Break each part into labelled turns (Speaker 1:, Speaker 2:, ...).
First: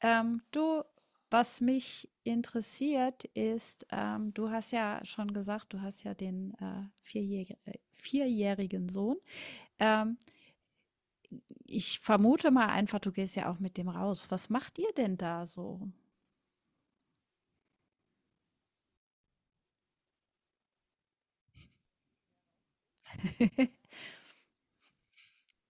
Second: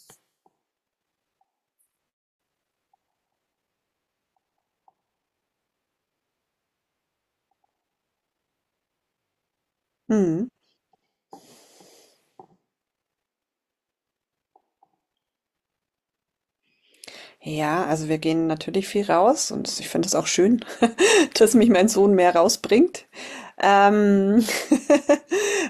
Speaker 1: Ähm, du, Was mich interessiert ist, du hast ja schon gesagt, du hast ja den 4-jährigen Sohn. Ähm,
Speaker 2: Mhm.
Speaker 1: Ich vermute mal einfach, du gehst ja auch mit dem raus. Was macht ihr denn da so?
Speaker 2: Ja, also wir gehen natürlich viel raus und ich finde es auch schön, dass mich mein Sohn mehr rausbringt. Ähm,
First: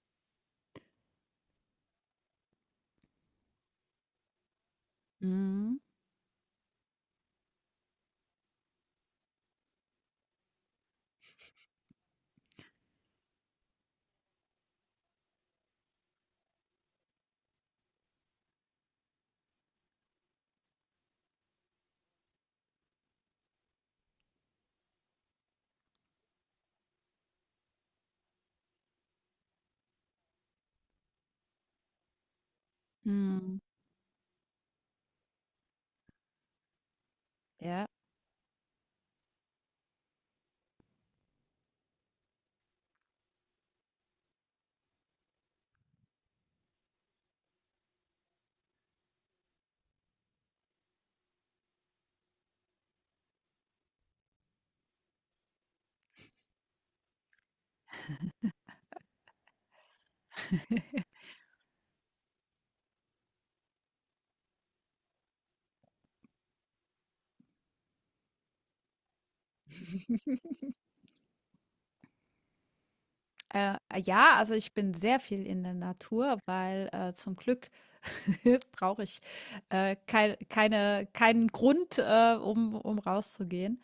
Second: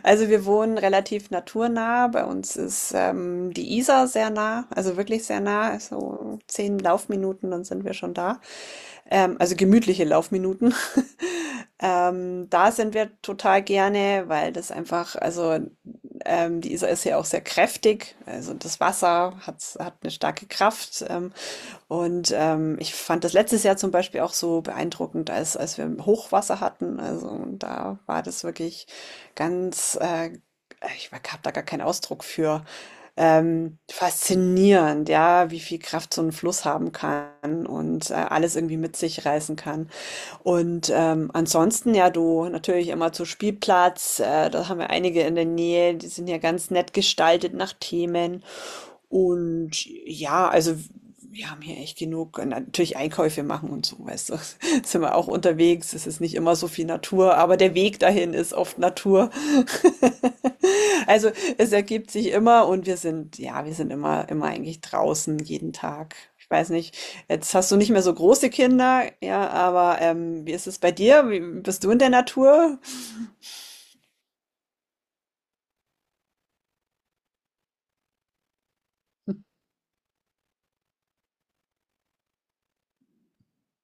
Speaker 2: also wir wohnen relativ naturnah. Bei uns ist die Isar sehr nah, also wirklich sehr nah.
Speaker 1: Mhm.
Speaker 2: So zehn Laufminuten, dann sind wir schon da. Also gemütliche Laufminuten. Da sind wir total gerne, weil das einfach, also die Isar ist ja auch sehr kräftig, also das Wasser hat eine starke Kraft. Und ich fand das letztes Jahr zum Beispiel auch so beeindruckend, als wir Hochwasser hatten. Also da war das wirklich ganz, äh, ich habe da gar keinen Ausdruck für
Speaker 1: Mhm.
Speaker 2: faszinierend, ja, wie viel Kraft so ein Fluss haben kann
Speaker 1: Ja.
Speaker 2: und alles irgendwie mit sich reißen kann. Und ansonsten, ja, du natürlich immer zu Spielplatz, da haben wir einige in der Nähe, die sind ja ganz nett gestaltet nach Themen. Und ja, also wir haben hier echt genug, und natürlich Einkäufe machen und so, weißt du, sind wir auch unterwegs, es ist nicht immer so viel Natur, aber der Weg dahin ist oft Natur. Also es ergibt sich immer und wir sind, ja, wir sind immer, immer eigentlich draußen, jeden Tag. Ich weiß nicht, jetzt hast du nicht mehr so große Kinder, ja, aber wie ist es bei dir? Wie, bist du in der Natur?
Speaker 1: Ja, also ich bin sehr viel in der Natur, weil zum Glück brauche ich keinen Grund, um rauszugehen.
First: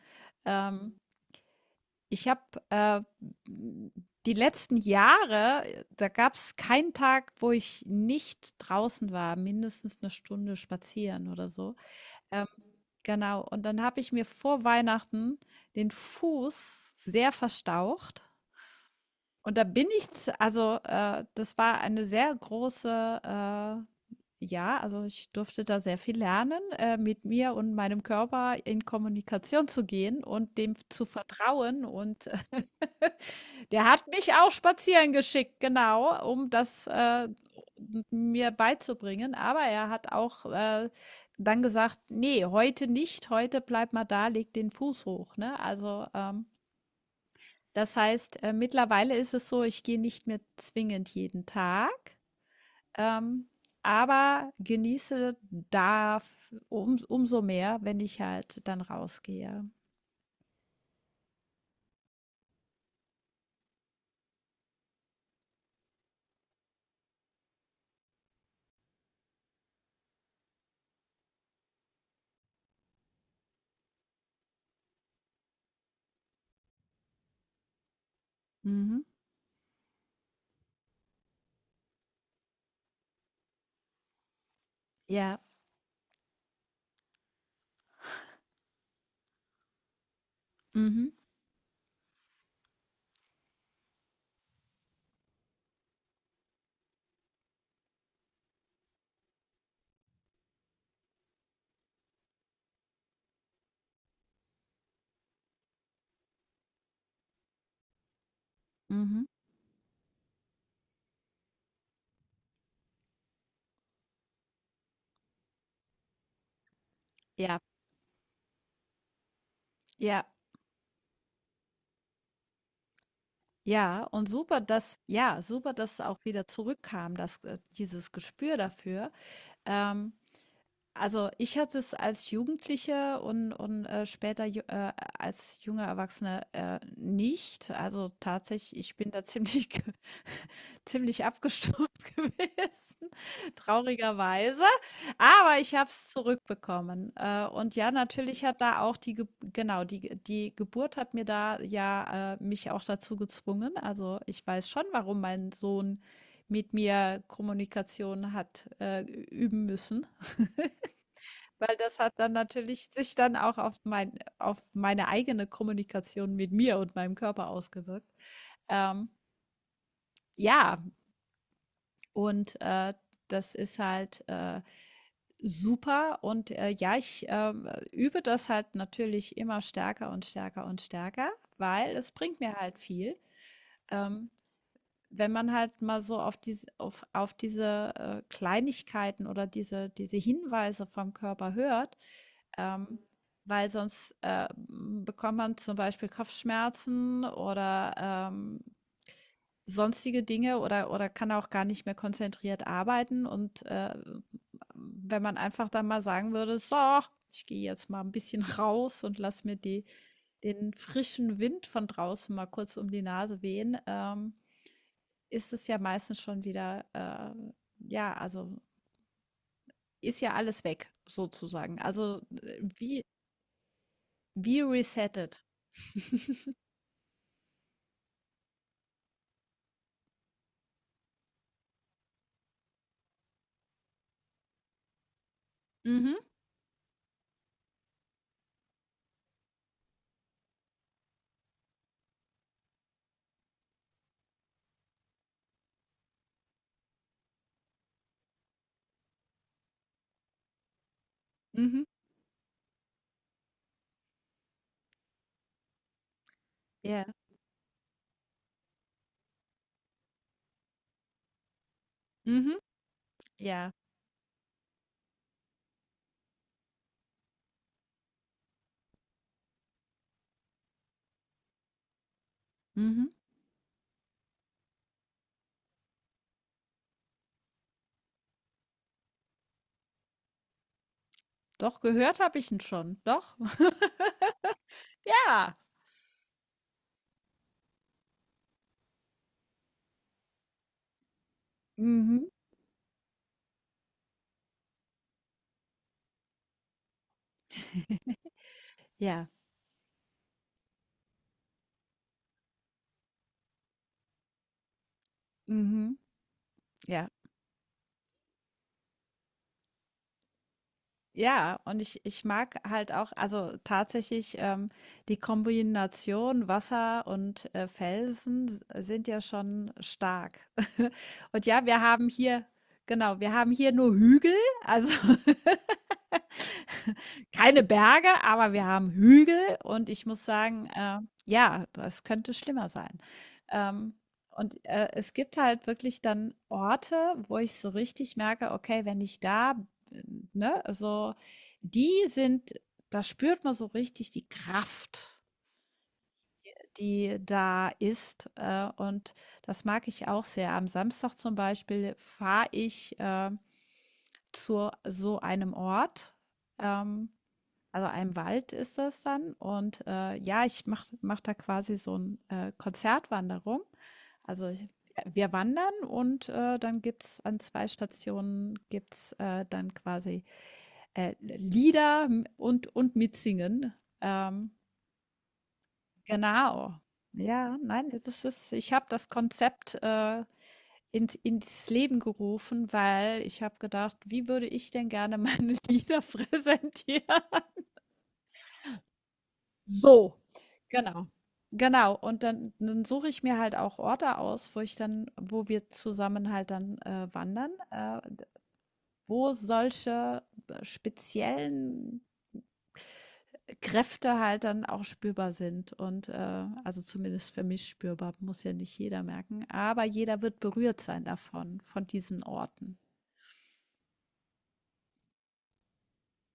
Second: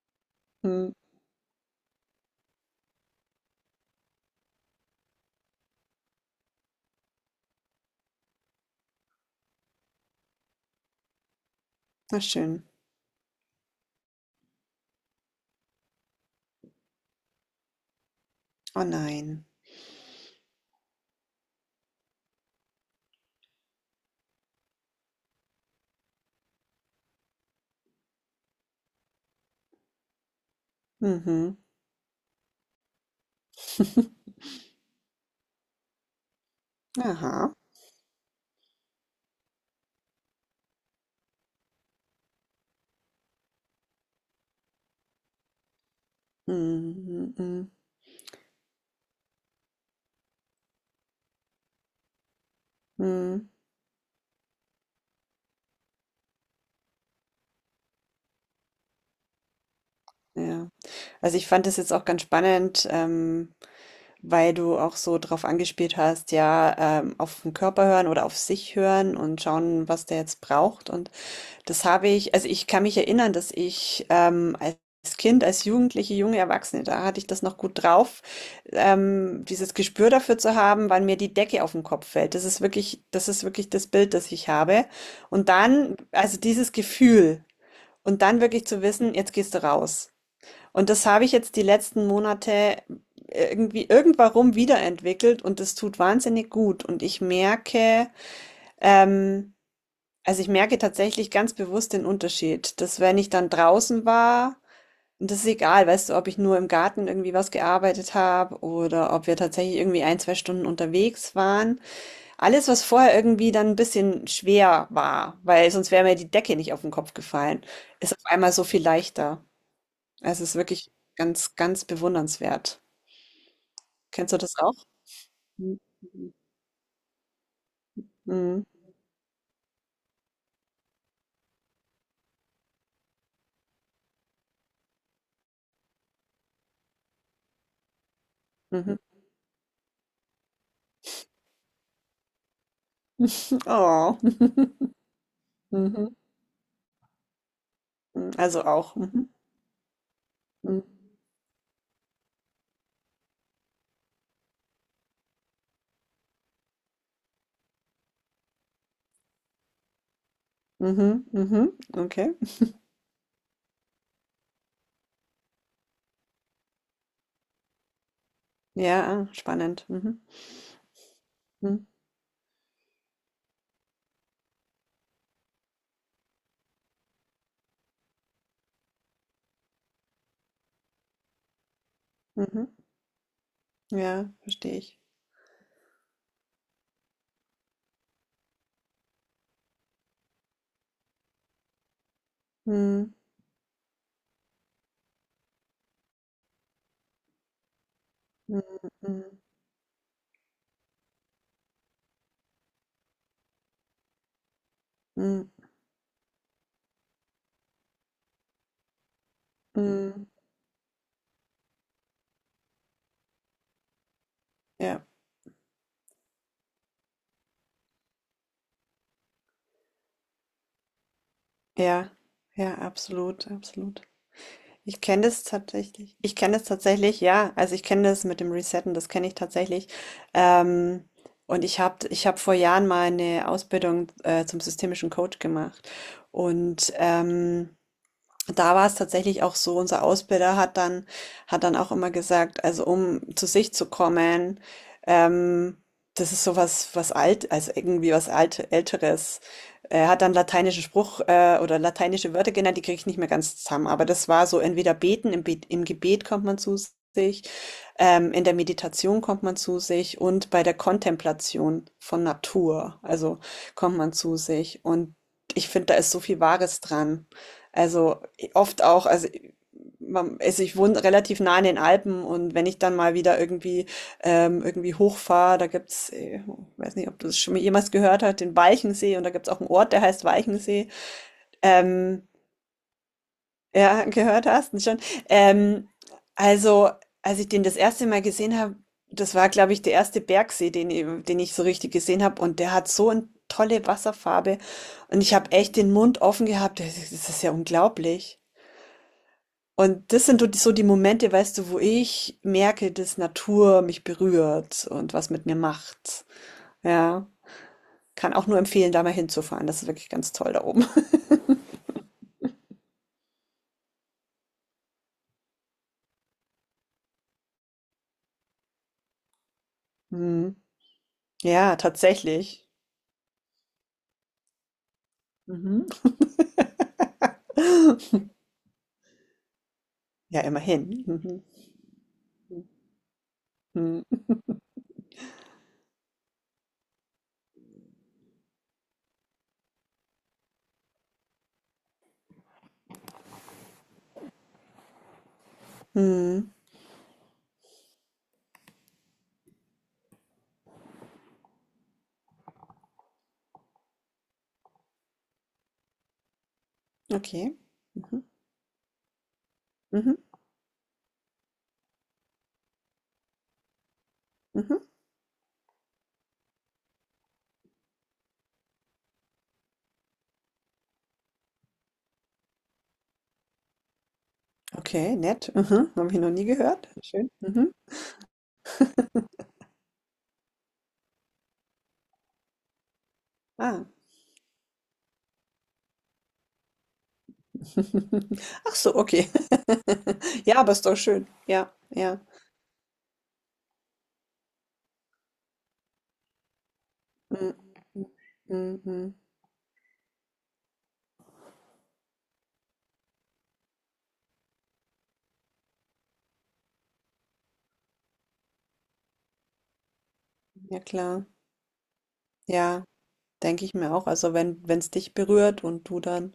Speaker 2: Hm,
Speaker 1: Ähm, Ich habe äh, die letzten Jahre, da gab es keinen Tag, wo ich nicht draußen war, mindestens 1 Stunde spazieren oder so.
Speaker 2: na
Speaker 1: Ähm,
Speaker 2: schön.
Speaker 1: genau, und dann habe ich mir vor Weihnachten den Fuß sehr verstaucht.
Speaker 2: Oh nein.
Speaker 1: Und da bin ich z also, das war eine sehr große ja, also ich durfte da sehr viel lernen, mit mir und meinem Körper in Kommunikation zu gehen und dem zu
Speaker 2: Mhm.
Speaker 1: vertrauen. Und der hat mich auch spazieren geschickt, genau, um das
Speaker 2: Aha.
Speaker 1: m mir beizubringen. Aber er hat auch dann gesagt: „Ne, heute nicht, heute bleib mal da, leg den Fuß hoch“, ne? Also,
Speaker 2: Mhm, mhm, mhm.
Speaker 1: das heißt, mittlerweile ist es so, ich gehe nicht mehr zwingend jeden Tag, ähm,
Speaker 2: Mhm,
Speaker 1: aber genieße da umso mehr, wenn ich halt dann rausgehe.
Speaker 2: ja. Also, ich fand das jetzt auch ganz spannend, weil du auch so drauf angespielt hast, ja, auf den Körper hören oder auf sich hören und schauen, was der jetzt braucht. Und das habe ich, also ich kann mich erinnern, dass ich als Kind, als Jugendliche, junge Erwachsene, da hatte ich das noch gut drauf,
Speaker 1: Mhm.
Speaker 2: dieses Gespür dafür zu haben, wann mir die Decke auf den Kopf fällt. Das ist wirklich, das ist wirklich das Bild, das ich habe.
Speaker 1: Ja.
Speaker 2: Und dann, also dieses Gefühl und dann wirklich zu wissen, jetzt gehst du raus. Und das
Speaker 1: Mhm.
Speaker 2: habe ich jetzt die letzten Monate irgendwie irgendwann wiederentwickelt und das tut wahnsinnig gut. Und ich merke, ähm, also ich merke tatsächlich ganz bewusst den Unterschied, dass wenn ich dann draußen war, und das ist egal, weißt du, ob ich nur im Garten irgendwie was gearbeitet habe oder
Speaker 1: Mhm.
Speaker 2: ob wir tatsächlich irgendwie ein, zwei Stunden unterwegs waren. Alles, was vorher irgendwie dann ein bisschen schwer war, weil sonst wäre mir die Decke nicht auf den Kopf
Speaker 1: Ja.
Speaker 2: gefallen, ist auf einmal so viel leichter.
Speaker 1: Ja.
Speaker 2: Es ist wirklich ganz, ganz bewundernswert.
Speaker 1: Ja, und
Speaker 2: Kennst du das
Speaker 1: super,
Speaker 2: auch?
Speaker 1: super,
Speaker 2: Mhm.
Speaker 1: dass es auch wieder zurückkam, dass dieses Gespür
Speaker 2: Mhm.
Speaker 1: dafür. Ähm, also ich hatte es als Jugendliche und als junger Erwachsene nicht. Also tatsächlich,
Speaker 2: Mhm.
Speaker 1: ich bin da ziemlich ziemlich abgestumpft gewesen,
Speaker 2: Oh. Mhm.
Speaker 1: traurigerweise. Aber ich habe es zurückbekommen. Und ja,
Speaker 2: Mhm.
Speaker 1: natürlich hat
Speaker 2: Also
Speaker 1: da
Speaker 2: auch.
Speaker 1: auch die Ge
Speaker 2: Mhm.
Speaker 1: genau, die
Speaker 2: Mhm.
Speaker 1: Geburt hat mir da mich auch dazu gezwungen. Also, ich weiß schon, warum mein Sohn mit mir Kommunikation hat, üben müssen,
Speaker 2: Mhm. Mhm.
Speaker 1: weil das hat
Speaker 2: Okay.
Speaker 1: dann natürlich sich dann auch auf mein auf meine eigene Kommunikation mit mir und meinem Körper ausgewirkt.
Speaker 2: Ja,
Speaker 1: Ähm,
Speaker 2: ah, spannend. Mhm.
Speaker 1: ja,
Speaker 2: Mhm.
Speaker 1: und das ist halt super. Und ja, ich übe das halt natürlich immer stärker und stärker und stärker, weil es bringt mir
Speaker 2: Mhm.
Speaker 1: halt viel. Ähm,
Speaker 2: Ja, verstehe ich.
Speaker 1: Wenn man halt mal so auf auf diese Kleinigkeiten oder diese Hinweise vom Körper hört, ähm,
Speaker 2: Mhm.
Speaker 1: weil sonst bekommt man zum Beispiel Kopfschmerzen oder
Speaker 2: Mhm. Mhm.
Speaker 1: sonstige Dinge oder kann auch gar nicht mehr konzentriert arbeiten und, wenn man
Speaker 2: Mhm.
Speaker 1: einfach dann mal sagen würde: „So, ich gehe jetzt mal ein bisschen raus und lass mir die
Speaker 2: Mhm.
Speaker 1: den frischen Wind von draußen mal kurz um die Nase wehen“,
Speaker 2: Ja,
Speaker 1: ist es ja meistens schon wieder, ja, also, ist ja alles weg sozusagen.
Speaker 2: ja,
Speaker 1: Also,
Speaker 2: ja, absolut, absolut.
Speaker 1: wie
Speaker 2: Ich kenne
Speaker 1: resettet.
Speaker 2: das tatsächlich. Ich kenne das tatsächlich, ja. Also ich kenne das mit dem Resetten, das kenne ich tatsächlich. Ähm, und ich hab vor Jahren mal eine Ausbildung zum systemischen Coach gemacht.
Speaker 1: Mhm,
Speaker 2: Und da war es tatsächlich auch so, unser Ausbilder hat dann auch immer gesagt, also um zu sich zu kommen, ähm, das ist so was was alt, also irgendwie was alt, Älteres. Er hat dann lateinische Spruch oder
Speaker 1: mhm,
Speaker 2: lateinische Wörter genannt, die kriege ich nicht mehr ganz zusammen, aber das war so entweder beten, im, Be im Gebet kommt man zu
Speaker 1: ja,
Speaker 2: sich, in der Meditation kommt man zu sich und bei der Kontemplation von
Speaker 1: mhm,
Speaker 2: Natur, also
Speaker 1: ja,
Speaker 2: kommt man zu sich. Und ich finde, da ist so viel Wahres dran, also oft auch, also man, also ich wohne relativ nah in den Alpen und wenn ich dann
Speaker 1: mhm.
Speaker 2: mal wieder irgendwie irgendwie hochfahre, da gibt's, weiß nicht, ob du es schon mal jemals gehört hast, den Walchensee und da gibt's auch einen Ort, der heißt Walchensee.
Speaker 1: Doch, gehört
Speaker 2: Ähm,
Speaker 1: habe ich ihn schon, doch.
Speaker 2: ja, gehört hast du schon.
Speaker 1: Ja.
Speaker 2: Ähm, also als ich den das erste Mal gesehen habe, das war, glaube ich, der erste Bergsee, den ich so richtig gesehen
Speaker 1: Mhm.
Speaker 2: habe und der hat so eine tolle Wasserfarbe und ich habe echt den Mund offen gehabt. Das ist, das ist ja unglaublich.
Speaker 1: Ja.
Speaker 2: Und das sind so die, so die Momente, weißt du, wo ich merke, dass Natur mich berührt und was mit mir
Speaker 1: Mhm.
Speaker 2: macht.
Speaker 1: Ja.
Speaker 2: Ja, kann auch nur empfehlen, da mal hinzufahren. Das ist wirklich ganz toll da oben.
Speaker 1: Ja, und ich mag halt auch, also tatsächlich die Kombination Wasser und Felsen s- sind ja schon stark.
Speaker 2: Mhm.
Speaker 1: Und ja,
Speaker 2: Ja, tatsächlich.
Speaker 1: genau, wir haben hier nur Hügel, also
Speaker 2: Mhm.
Speaker 1: keine Berge, aber wir haben Hügel und ich muss
Speaker 2: Ja,
Speaker 1: sagen,
Speaker 2: immerhin. Mhm.
Speaker 1: ja, das könnte schlimmer sein. Ähm,
Speaker 2: Mhm.
Speaker 1: und, es gibt halt wirklich dann Orte, wo ich so richtig merke, okay, wenn ich da bin, ne, also die sind da spürt man so richtig die Kraft,
Speaker 2: Mhm.
Speaker 1: die da ist, und das mag ich auch sehr. Am Samstag zum Beispiel fahre ich, zu so einem Ort, ähm
Speaker 2: Okay.
Speaker 1: also ein
Speaker 2: Mhm.
Speaker 1: Wald ist das dann und,
Speaker 2: Mhm.
Speaker 1: ja, ich mache da quasi so 'n, Konzertwanderung. Also, ich
Speaker 2: Mhm.
Speaker 1: wir wandern und, dann gibt's an zwei Stationen dann quasi, Lieder und mitsingen. Ähm,
Speaker 2: Okay, nett. Mhm. Haben wir noch nie
Speaker 1: genau.
Speaker 2: gehört. Schön.
Speaker 1: Ja,
Speaker 2: Mhm.
Speaker 1: nein, das ist ich habe das Konzept, ins Leben gerufen, weil ich habe
Speaker 2: Ah.
Speaker 1: gedacht: „Wie würde ich denn gerne meine Lieder präsentieren?“
Speaker 2: Ach so, okay.
Speaker 1: So,
Speaker 2: Ja, aber ist doch
Speaker 1: genau.
Speaker 2: schön. Ja,
Speaker 1: Genau.
Speaker 2: ja.
Speaker 1: Und dann suche ich mir halt auch Orte aus, wo wir zusammen halt dann, wandern,
Speaker 2: Mhm. Mhm.
Speaker 1: d
Speaker 2: Mhm. Mhm.
Speaker 1: wo solche speziellen Kräfte halt dann auch spürbar sind und, also zumindest für mich spürbar, muss ja nicht jeder merken, aber jeder wird berührt
Speaker 2: Ja,
Speaker 1: sein
Speaker 2: klar.
Speaker 1: davon, von diesen Orten.
Speaker 2: Ja, denke ich mir auch. Also wenn wenn es dich berührt und du dann,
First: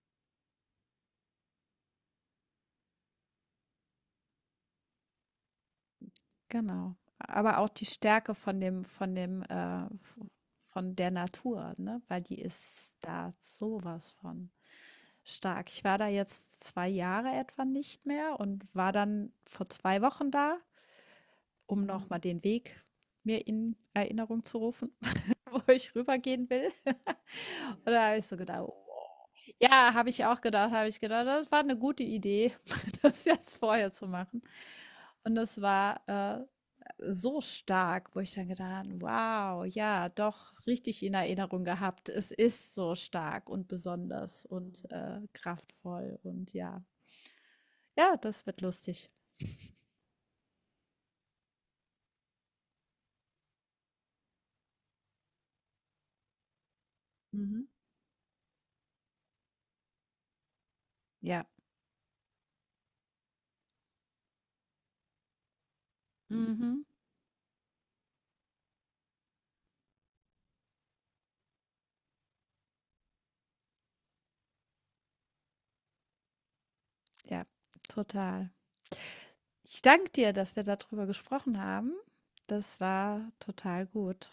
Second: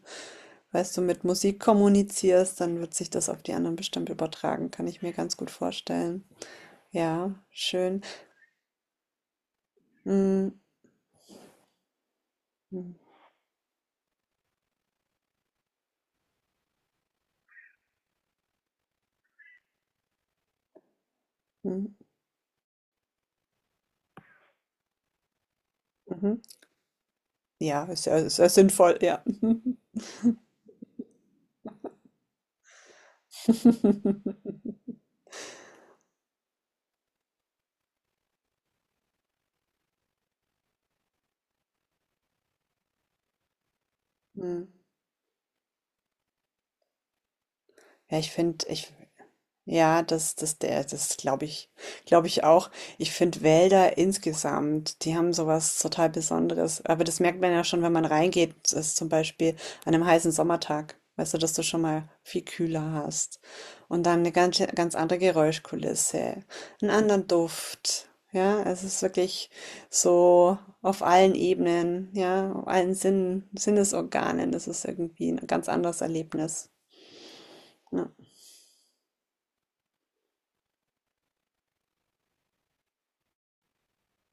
Speaker 2: weißt du, mit Musik kommunizierst, dann wird sich das auf die anderen bestimmt übertragen, kann ich mir ganz gut vorstellen.
Speaker 1: Genau.
Speaker 2: Ja,
Speaker 1: Aber auch die
Speaker 2: schön.
Speaker 1: Stärke von dem, v
Speaker 2: Mm,
Speaker 1: von der Natur, ne? Weil die
Speaker 2: mm,
Speaker 1: ist da sowas von stark. Ich war da jetzt 2 Jahre etwa nicht mehr und war dann vor 2 Wochen da, um
Speaker 2: mm,
Speaker 1: noch Mhm. mal den Weg mir in Erinnerung zu rufen, wo ich
Speaker 2: mhm.
Speaker 1: rübergehen will.
Speaker 2: Ja,
Speaker 1: Und
Speaker 2: ist
Speaker 1: da
Speaker 2: ja,
Speaker 1: habe ich so
Speaker 2: ist ja
Speaker 1: gedacht, wow.
Speaker 2: sinnvoll, ja.
Speaker 1: Ja, habe ich auch gedacht, habe ich gedacht, das war eine gute Idee, das jetzt vorher zu machen. Und das war so stark, wo ich dann gedacht, habe, wow, ja, doch richtig in Erinnerung gehabt. Es ist so stark und besonders
Speaker 2: Mm.
Speaker 1: und kraftvoll und ja, ja,
Speaker 2: Ja, ich
Speaker 1: das wird
Speaker 2: finde, ich,
Speaker 1: lustig.
Speaker 2: ja, das glaube ich, glaube ich auch. Ich finde Wälder insgesamt, die haben sowas total Besonderes. Aber das merkt man ja
Speaker 1: Mhm.
Speaker 2: schon, wenn man reingeht, das ist zum Beispiel an einem heißen Sommertag, weißt du,
Speaker 1: Ja,
Speaker 2: dass du schon mal viel kühler hast. Und dann eine ganz, ganz andere Geräuschkulisse,
Speaker 1: mhm.
Speaker 2: einen anderen Duft. Ja, es ist wirklich so auf allen Ebenen, ja, auf allen Sinnen, Sinnesorganen. Das ist irgendwie ein ganz anderes Erlebnis.
Speaker 1: Ja,
Speaker 2: Ne?
Speaker 1: total. Ich danke dir, dass wir darüber gesprochen haben. Das war total gut.